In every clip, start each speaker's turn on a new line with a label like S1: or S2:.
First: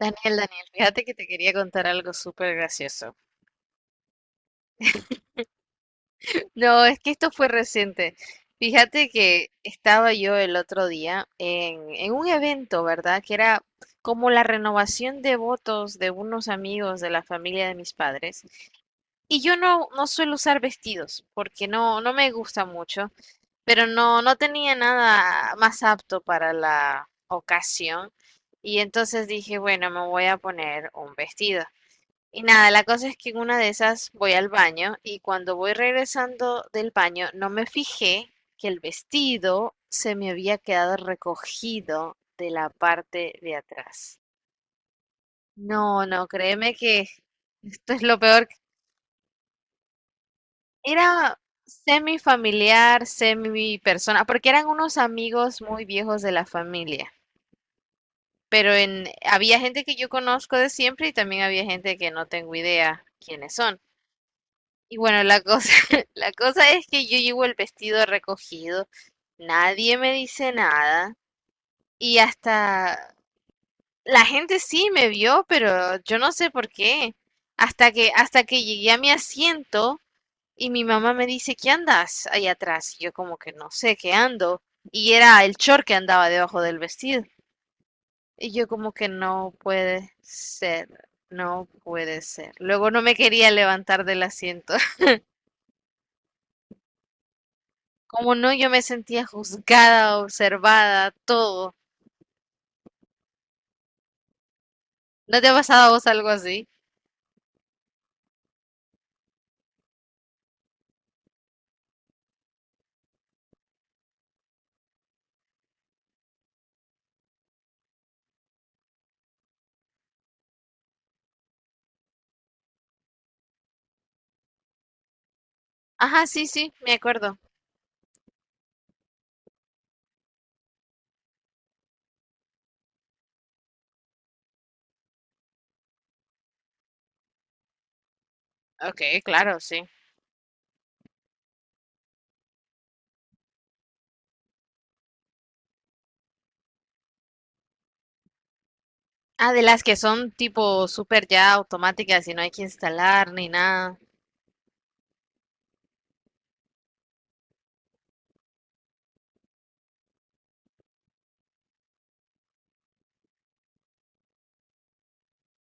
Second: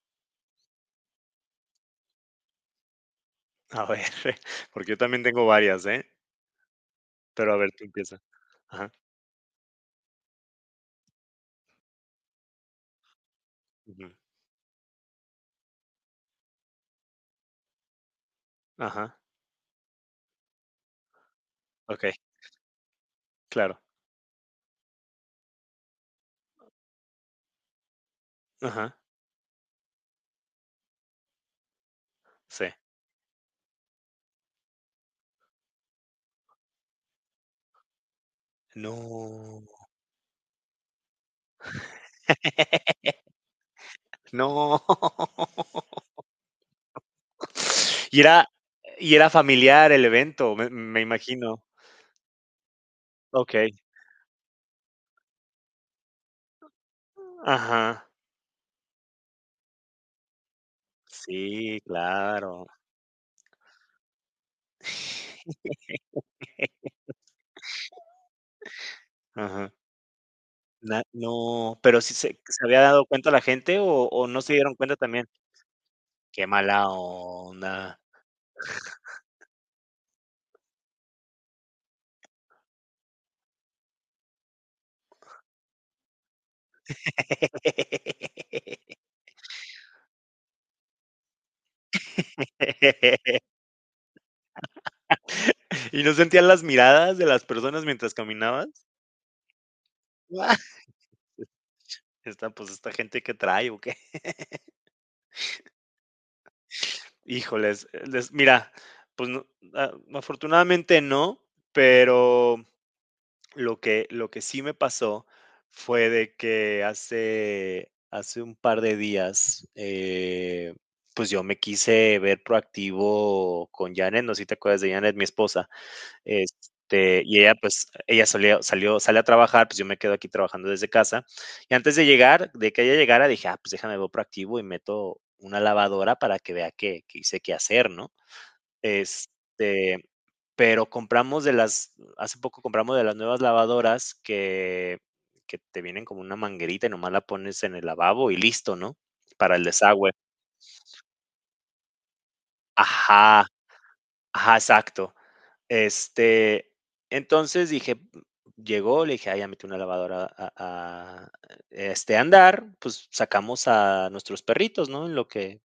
S1: Daniel, Daniel, fíjate que te quería contar algo súper gracioso.
S2: A ver, porque yo también tengo varias, ¿eh?
S1: No, es que esto fue
S2: Pero a ver, tú
S1: reciente.
S2: empieza. Ajá,
S1: Fíjate que estaba yo el otro día en un evento, ¿verdad? Que era
S2: ujú,
S1: como la renovación de votos de unos amigos de la familia de mis padres.
S2: ajá,
S1: Y yo no suelo usar vestidos porque no,
S2: okey,
S1: no me gusta mucho,
S2: claro,
S1: pero no tenía nada más apto para la ocasión. Y
S2: ajá,
S1: entonces dije, bueno, me voy a poner un vestido. Y
S2: sí.
S1: nada, la cosa es que en una de esas voy al baño y cuando voy regresando del baño no me fijé que el
S2: No.
S1: vestido se me había quedado recogido de la parte de atrás.
S2: No.
S1: No, no, créeme que esto es lo
S2: Y
S1: peor.
S2: era y era familiar el evento, me
S1: Era
S2: imagino.
S1: semi familiar,
S2: Okey,
S1: semi persona, porque eran unos amigos muy viejos de la familia.
S2: ajá,
S1: Pero en, había gente que yo conozco de siempre y también había
S2: sí,
S1: gente que no tengo
S2: claro.
S1: idea quiénes son. Y bueno, la cosa, la cosa es que yo llevo el vestido recogido,
S2: Ajá,
S1: nadie me dice
S2: na
S1: nada
S2: no, pero, si
S1: y
S2: se había dado
S1: hasta
S2: cuenta la gente
S1: la
S2: o no se
S1: gente
S2: dieron
S1: sí
S2: cuenta
S1: me
S2: también?
S1: vio, pero yo no
S2: Qué
S1: sé por
S2: mala
S1: qué. Hasta
S2: onda.
S1: que, hasta que llegué a mi asiento y mi mamá me dice, ¿qué andas ahí atrás? Y yo como que no sé qué ando. Y era el short que andaba debajo del vestido. Y yo como que no puede ser, no puede ser. Luego no me quería levantar del asiento.
S2: ¿Y no sentías las miradas de las personas mientras
S1: Como no, yo
S2: caminabas?
S1: me sentía juzgada,
S2: Ah,
S1: observada, todo.
S2: esta, pues, esta gente que trae o qué.
S1: ¿No te ha pasado a vos algo así?
S2: Híjoles, mira, pues no, afortunadamente no, pero lo que sí me pasó fue de que hace un par de días, pues yo me quise ver proactivo con Janet, no sé si te acuerdas de Janet, mi esposa.
S1: Ajá, sí, sí, me acuerdo.
S2: Y ella, pues, ella salió, sale a trabajar, pues yo me quedo aquí trabajando desde casa. Y antes de llegar, de que ella llegara, dije, ah, pues déjame, veo proactivo y meto una lavadora para que vea que hice qué hacer, ¿no?
S1: Ok, claro, sí.
S2: Este, pero hace poco compramos de las nuevas lavadoras que te vienen como una manguerita y nomás la pones en el lavabo y listo, ¿no?
S1: Ah,
S2: Para
S1: de
S2: el
S1: las que
S2: desagüe.
S1: son tipo súper ya automáticas y no hay que instalar
S2: Ajá,
S1: ni nada.
S2: ajá, exacto. Este, entonces dije, llegó, le dije, ah, ya metí una lavadora a andar, pues sacamos a nuestros perritos, ¿no?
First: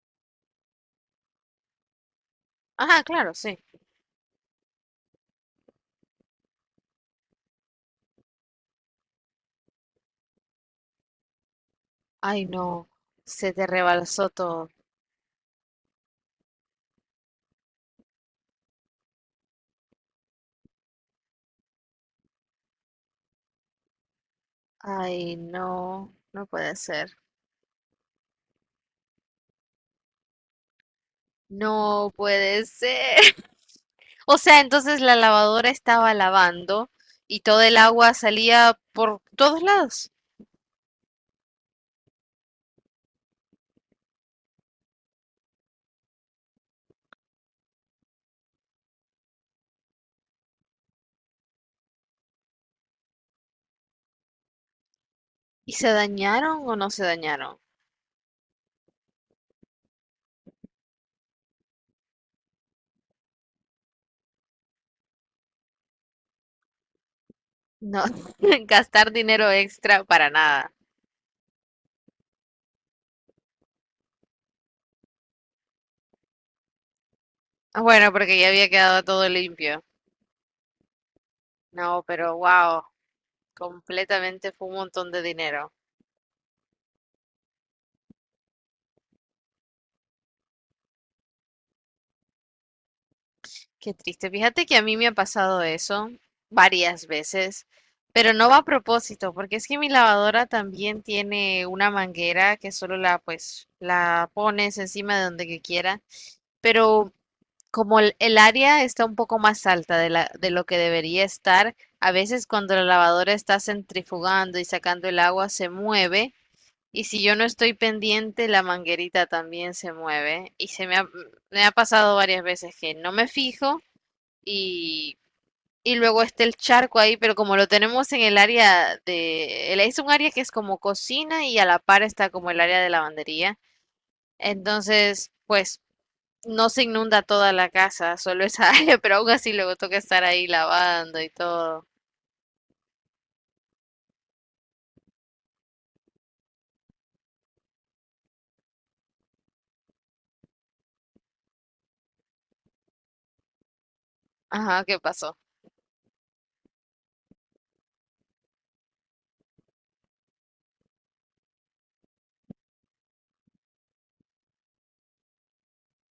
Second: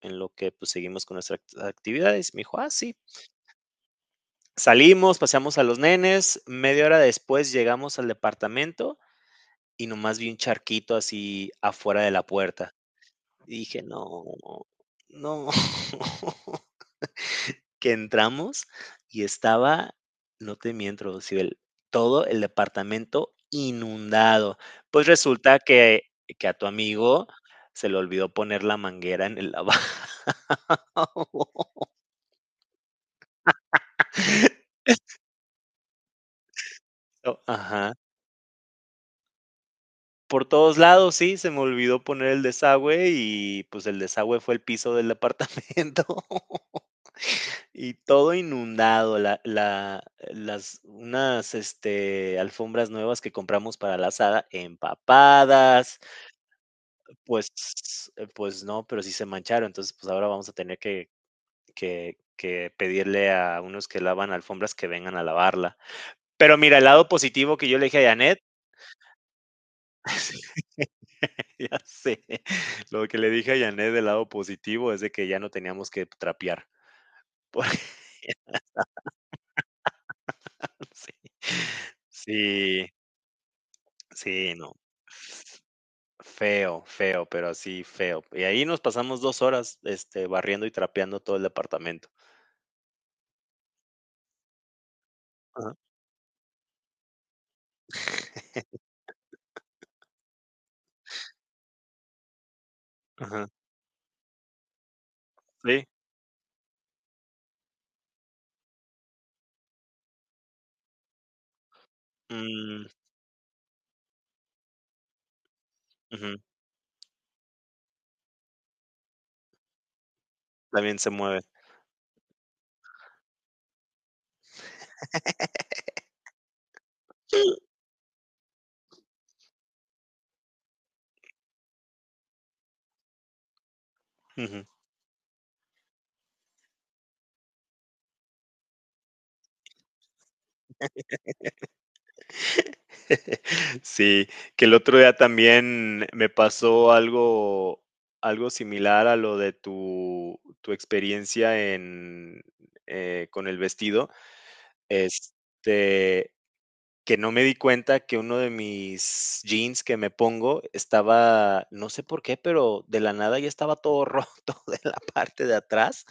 S2: En lo que pues seguimos con nuestras actividades. Me dijo, ah, sí.
S1: Ajá, claro, sí.
S2: Salimos, paseamos a los nenes, media hora después llegamos al departamento y nomás vi un charquito así afuera de la
S1: Ay,
S2: puerta.
S1: no, se
S2: Y
S1: te
S2: dije, no,
S1: rebalsó todo.
S2: no. Que entramos y estaba, no te miento, Rocibel, todo el departamento inundado. Pues
S1: Ay,
S2: resulta que
S1: no, no
S2: a tu
S1: puede ser.
S2: amigo se le olvidó poner la manguera en el lavabo.
S1: No puede ser. O sea, entonces la lavadora estaba lavando y
S2: Oh,
S1: todo el
S2: ajá.
S1: agua salía por todos lados.
S2: Por todos lados, sí, se me olvidó poner el desagüe y, pues, el desagüe fue el piso del departamento. Y todo inundado, la las unas, alfombras nuevas que compramos para la asada
S1: ¿Y se
S2: empapadas,
S1: dañaron o no se
S2: pues
S1: dañaron?
S2: pues no, pero sí se mancharon. Entonces, pues ahora vamos a tener que pedirle a unos que lavan alfombras que vengan a lavarla. Pero mira, el lado positivo que yo le
S1: No,
S2: dije a Janet,
S1: gastar dinero extra para nada.
S2: ya sé, lo que le dije a Janet del lado positivo es de que ya no teníamos que trapear. Porque
S1: Ah, bueno, porque ya había quedado todo limpio.
S2: sí.
S1: No, pero wow,
S2: Sí,
S1: completamente
S2: sí,
S1: fue
S2: no.
S1: un montón de dinero.
S2: Feo, feo, pero así feo. Y ahí nos pasamos 2 horas, barriendo y trapeando todo el departamento.
S1: Qué triste. Fíjate que a mí me ha pasado
S2: Ajá,
S1: eso varias veces, pero no va a propósito, porque es que mi lavadora también tiene una manguera que solo la
S2: ajá,
S1: pues la pones encima de donde que
S2: sí,
S1: quiera, pero como el área está un poco más alta de la, de lo que debería estar, a veces cuando la
S2: mm,
S1: lavadora está centrifugando y sacando el agua se mueve
S2: ujú,
S1: y si yo no estoy pendiente la manguerita también se mueve y
S2: también se mueve.
S1: me ha pasado varias veces que no me fijo y, y luego está el charco ahí, pero como lo tenemos en el área de, el- es un área que es como cocina y a la par está como el área de lavandería,
S2: Ujú.
S1: entonces pues no se inunda toda la casa, solo esa área, pero aún así luego toca estar ahí lavando y todo.
S2: Sí, que el otro día también me pasó algo similar a lo de tu experiencia en, con el vestido.
S1: Ajá, ¿qué pasó?
S2: Este, que no me di cuenta que uno de mis jeans que me pongo estaba, no sé por qué, pero de la nada ya estaba todo roto de la parte de atrás.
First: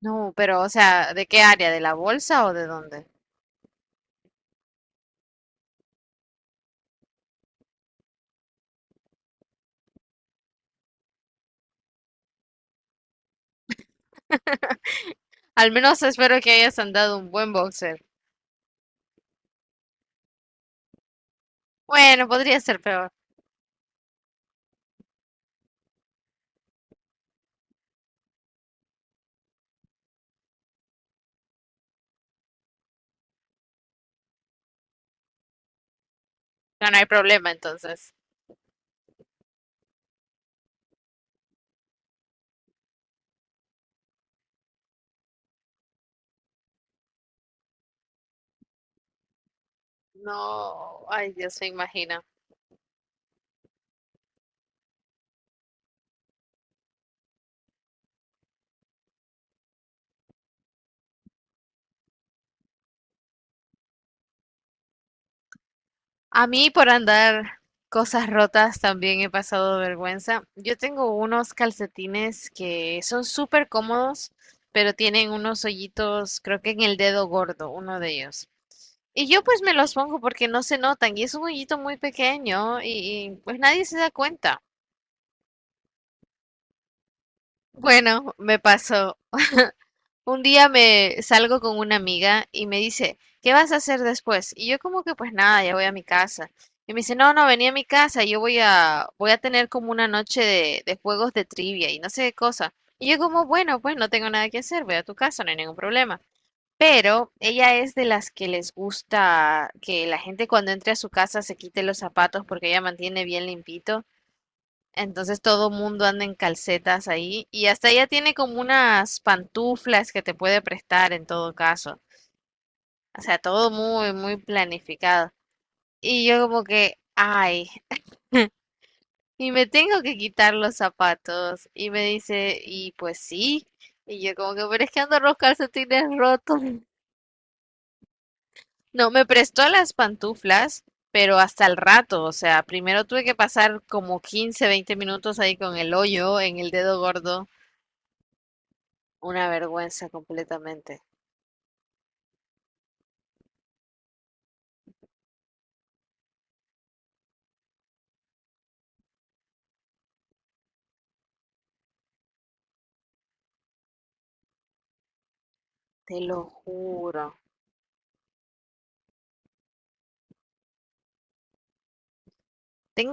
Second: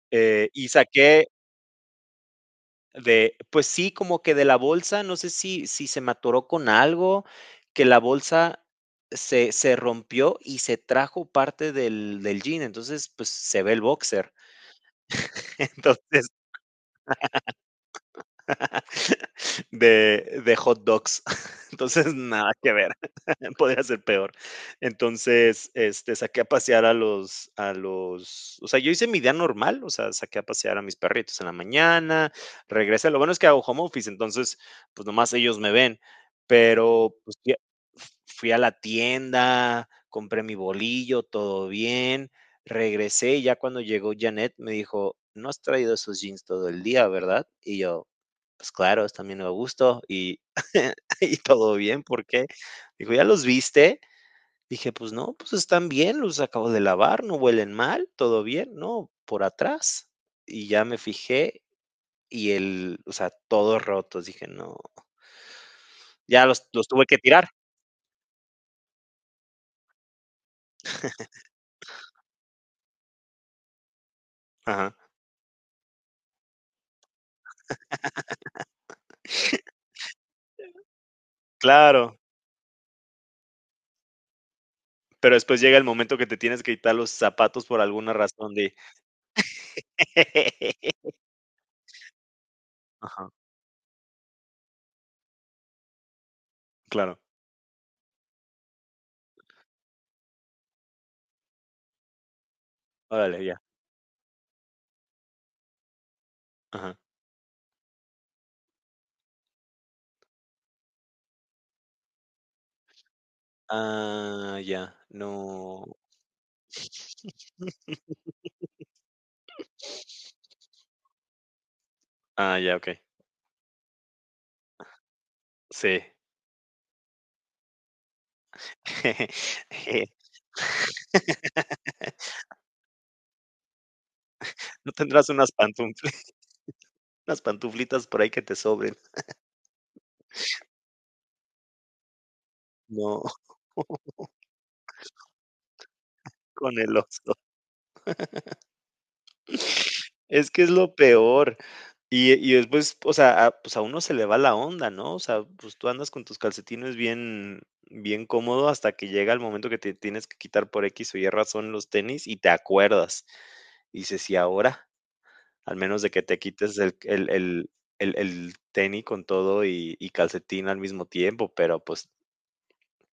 S1: No, pero, o
S2: Y
S1: sea, ¿de
S2: saqué
S1: qué área? ¿De la bolsa o de dónde?
S2: de, pues sí, como que de la bolsa, no sé si se me atoró con algo, que la bolsa se rompió y se trajo parte del, del jean. Entonces, pues se ve el boxer.
S1: Al menos
S2: Entonces,
S1: espero que hayas andado un buen boxer.
S2: de hot dogs. Entonces,
S1: Bueno,
S2: nada
S1: podría
S2: que
S1: ser
S2: ver.
S1: peor.
S2: Podría ser peor. Entonces, saqué a pasear a los, o sea, yo hice mi día normal, o sea, saqué a pasear a mis perritos en la mañana, regresé. Lo bueno es que hago home office, entonces, pues nomás ellos me ven.
S1: No, no hay
S2: Pero pues,
S1: problema entonces.
S2: fui a la tienda, compré mi bolillo, todo bien. Regresé y ya cuando llegó Janet me dijo, no has traído esos jeans todo el día, ¿verdad? Y yo, pues claro, también bien a gusto y
S1: No, ay
S2: y
S1: Dios, se
S2: todo bien,
S1: imagina.
S2: ¿por qué? Dijo: "¿Ya los viste?". Dije: "Pues no, pues están bien, los acabo de lavar, no huelen mal, todo bien". "No, por atrás". Y ya me fijé y el o sea, todos rotos, dije: "No". Ya
S1: A mí
S2: los
S1: por
S2: tuve que tirar.
S1: andar cosas rotas también he pasado vergüenza. Yo tengo unos calcetines que son súper cómodos, pero
S2: Ajá.
S1: tienen unos hoyitos, creo que en el dedo gordo, uno de ellos. Y yo pues me los pongo porque no se notan y es un hoyito muy
S2: Claro,
S1: pequeño y, pues nadie se da cuenta.
S2: pero después llega el momento que te tienes que quitar los zapatos por alguna
S1: Bueno,
S2: razón
S1: me
S2: de
S1: pasó. Un día me salgo con una amiga y me dice,
S2: Ajá,
S1: ¿qué vas a hacer después? Y yo como que pues nada, ya voy a mi casa. Y me dice,
S2: claro.
S1: no, no, vení a mi casa, yo voy a, voy a tener como una noche de juegos de trivia y no sé qué cosa. Y yo
S2: Órale,
S1: como,
S2: ya.
S1: bueno, pues no tengo nada que hacer, voy a tu casa, no hay ningún problema.
S2: Ajá.
S1: Pero ella es de las que les gusta que la gente cuando entre a su casa se quite los zapatos porque ella mantiene bien limpito.
S2: Ah, ya,
S1: Entonces todo
S2: no.
S1: mundo anda en calcetas ahí y hasta ella tiene como unas pantuflas que te puede prestar en todo caso.
S2: Ah, ya, okey.
S1: O sea, todo muy, muy planificado.
S2: Sí.
S1: Y yo como que, ay, y me tengo
S2: Eh,
S1: que quitar los zapatos. Y me dice, y pues sí. Y yo como que, pero es
S2: ¿no
S1: que ando
S2: tendrás
S1: los
S2: unas pantufli
S1: calcetines rotos.
S2: unas pantuflitas por ahí que te sobren?
S1: No, me prestó las pantuflas, pero hasta el rato. O sea, primero tuve
S2: No,
S1: que pasar como 15, 20 minutos ahí con el hoyo en el
S2: con el
S1: dedo
S2: oso.
S1: gordo. Una vergüenza
S2: Es que es lo
S1: completamente,
S2: peor. Y después, o sea, a pues, a uno se le va la onda, ¿no? O sea, pues, tú andas con tus calcetines bien cómodo hasta que llega el momento que te tienes que quitar por equis o y razón los tenis y te acuerdas. Y dices: "¿Y ahora?". Al menos de
S1: te
S2: que
S1: lo
S2: te quites
S1: juro.
S2: el tenis con todo y calcetín al mismo tiempo, pero, pues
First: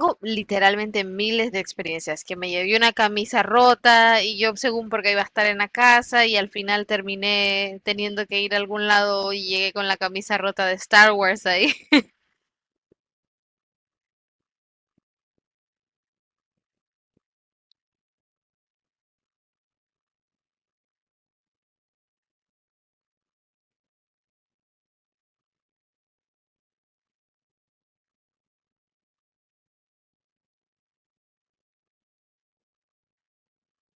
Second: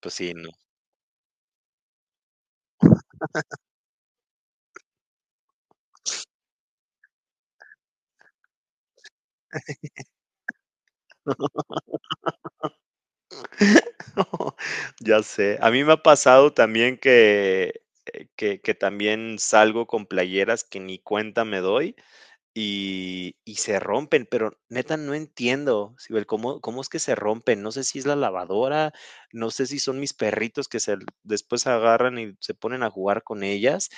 S2: pues sí, no.
S1: literalmente miles de experiencias, que me llevé una camisa rota y yo según porque iba a estar en la casa y al final terminé teniendo que ir a algún lado y llegué con la camisa rota de Star Wars ahí.
S2: Ya sé. A mí me ha pasado también que también salgo con playeras que ni cuenta me doy y se rompen, pero neta no entiendo, Sibel, cómo es que se rompen. No sé si es la lavadora, no sé si son mis perritos que se, después agarran y se ponen a jugar con ellas,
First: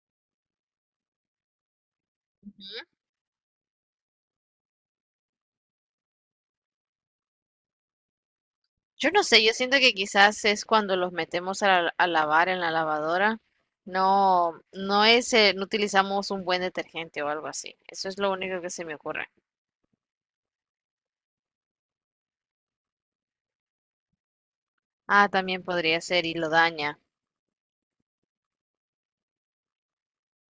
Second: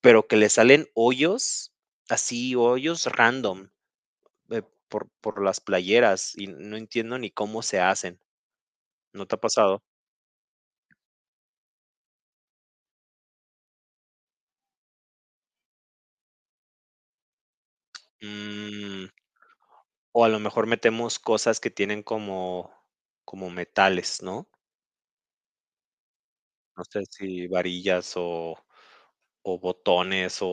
S2: pero que le salen hoyos, así hoyos random, eh, por las playeras y no entiendo ni cómo se hacen.
S1: Yo no
S2: ¿No te ha
S1: sé, yo siento
S2: pasado?
S1: que quizás es cuando los metemos a, la- a lavar en la lavadora. No, no es, no utilizamos un buen detergente o algo así. Eso es lo único que se me
S2: Mm,
S1: ocurre.
S2: o a lo mejor metemos cosas que tienen como metales, ¿no?
S1: Ah, también podría ser y lo
S2: No
S1: daña.
S2: sé si varillas o botones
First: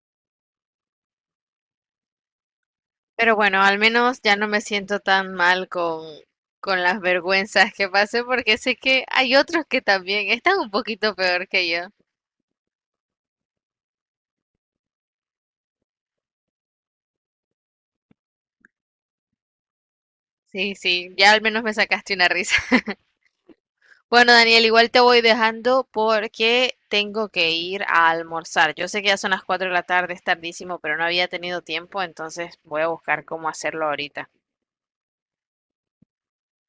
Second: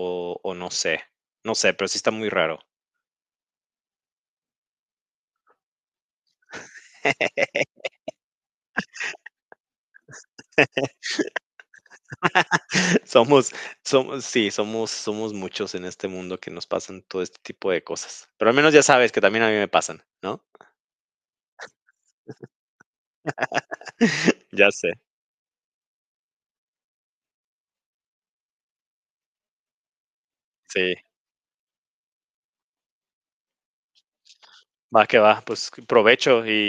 S2: o no sé. No sé, pero sí está muy raro.
S1: Pero bueno, al menos ya no me siento tan mal con las vergüenzas que pasé porque sé que hay otros que también están un poquito peor que yo.
S2: Somos Somos sí, somos muchos en este mundo que nos pasan todo este tipo de cosas. Pero al menos ya sabes que también a mí me pasan, ¿no?
S1: Sí, sí, ya al menos me sacaste una risa. Bueno, Daniel,
S2: Ya sé,
S1: igual te voy dejando porque tengo que ir a almorzar. Yo sé que ya son las 4 de la tarde, es tardísimo,
S2: sí.
S1: pero no había tenido tiempo, entonces voy a buscar cómo hacerlo ahorita.
S2: Va que va, pues provecho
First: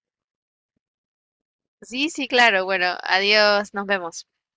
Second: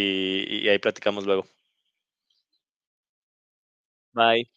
S2: y ahí platicamos luego.
S1: Sí, sí, claro. Bueno, adiós, nos vemos.
S2: Bye.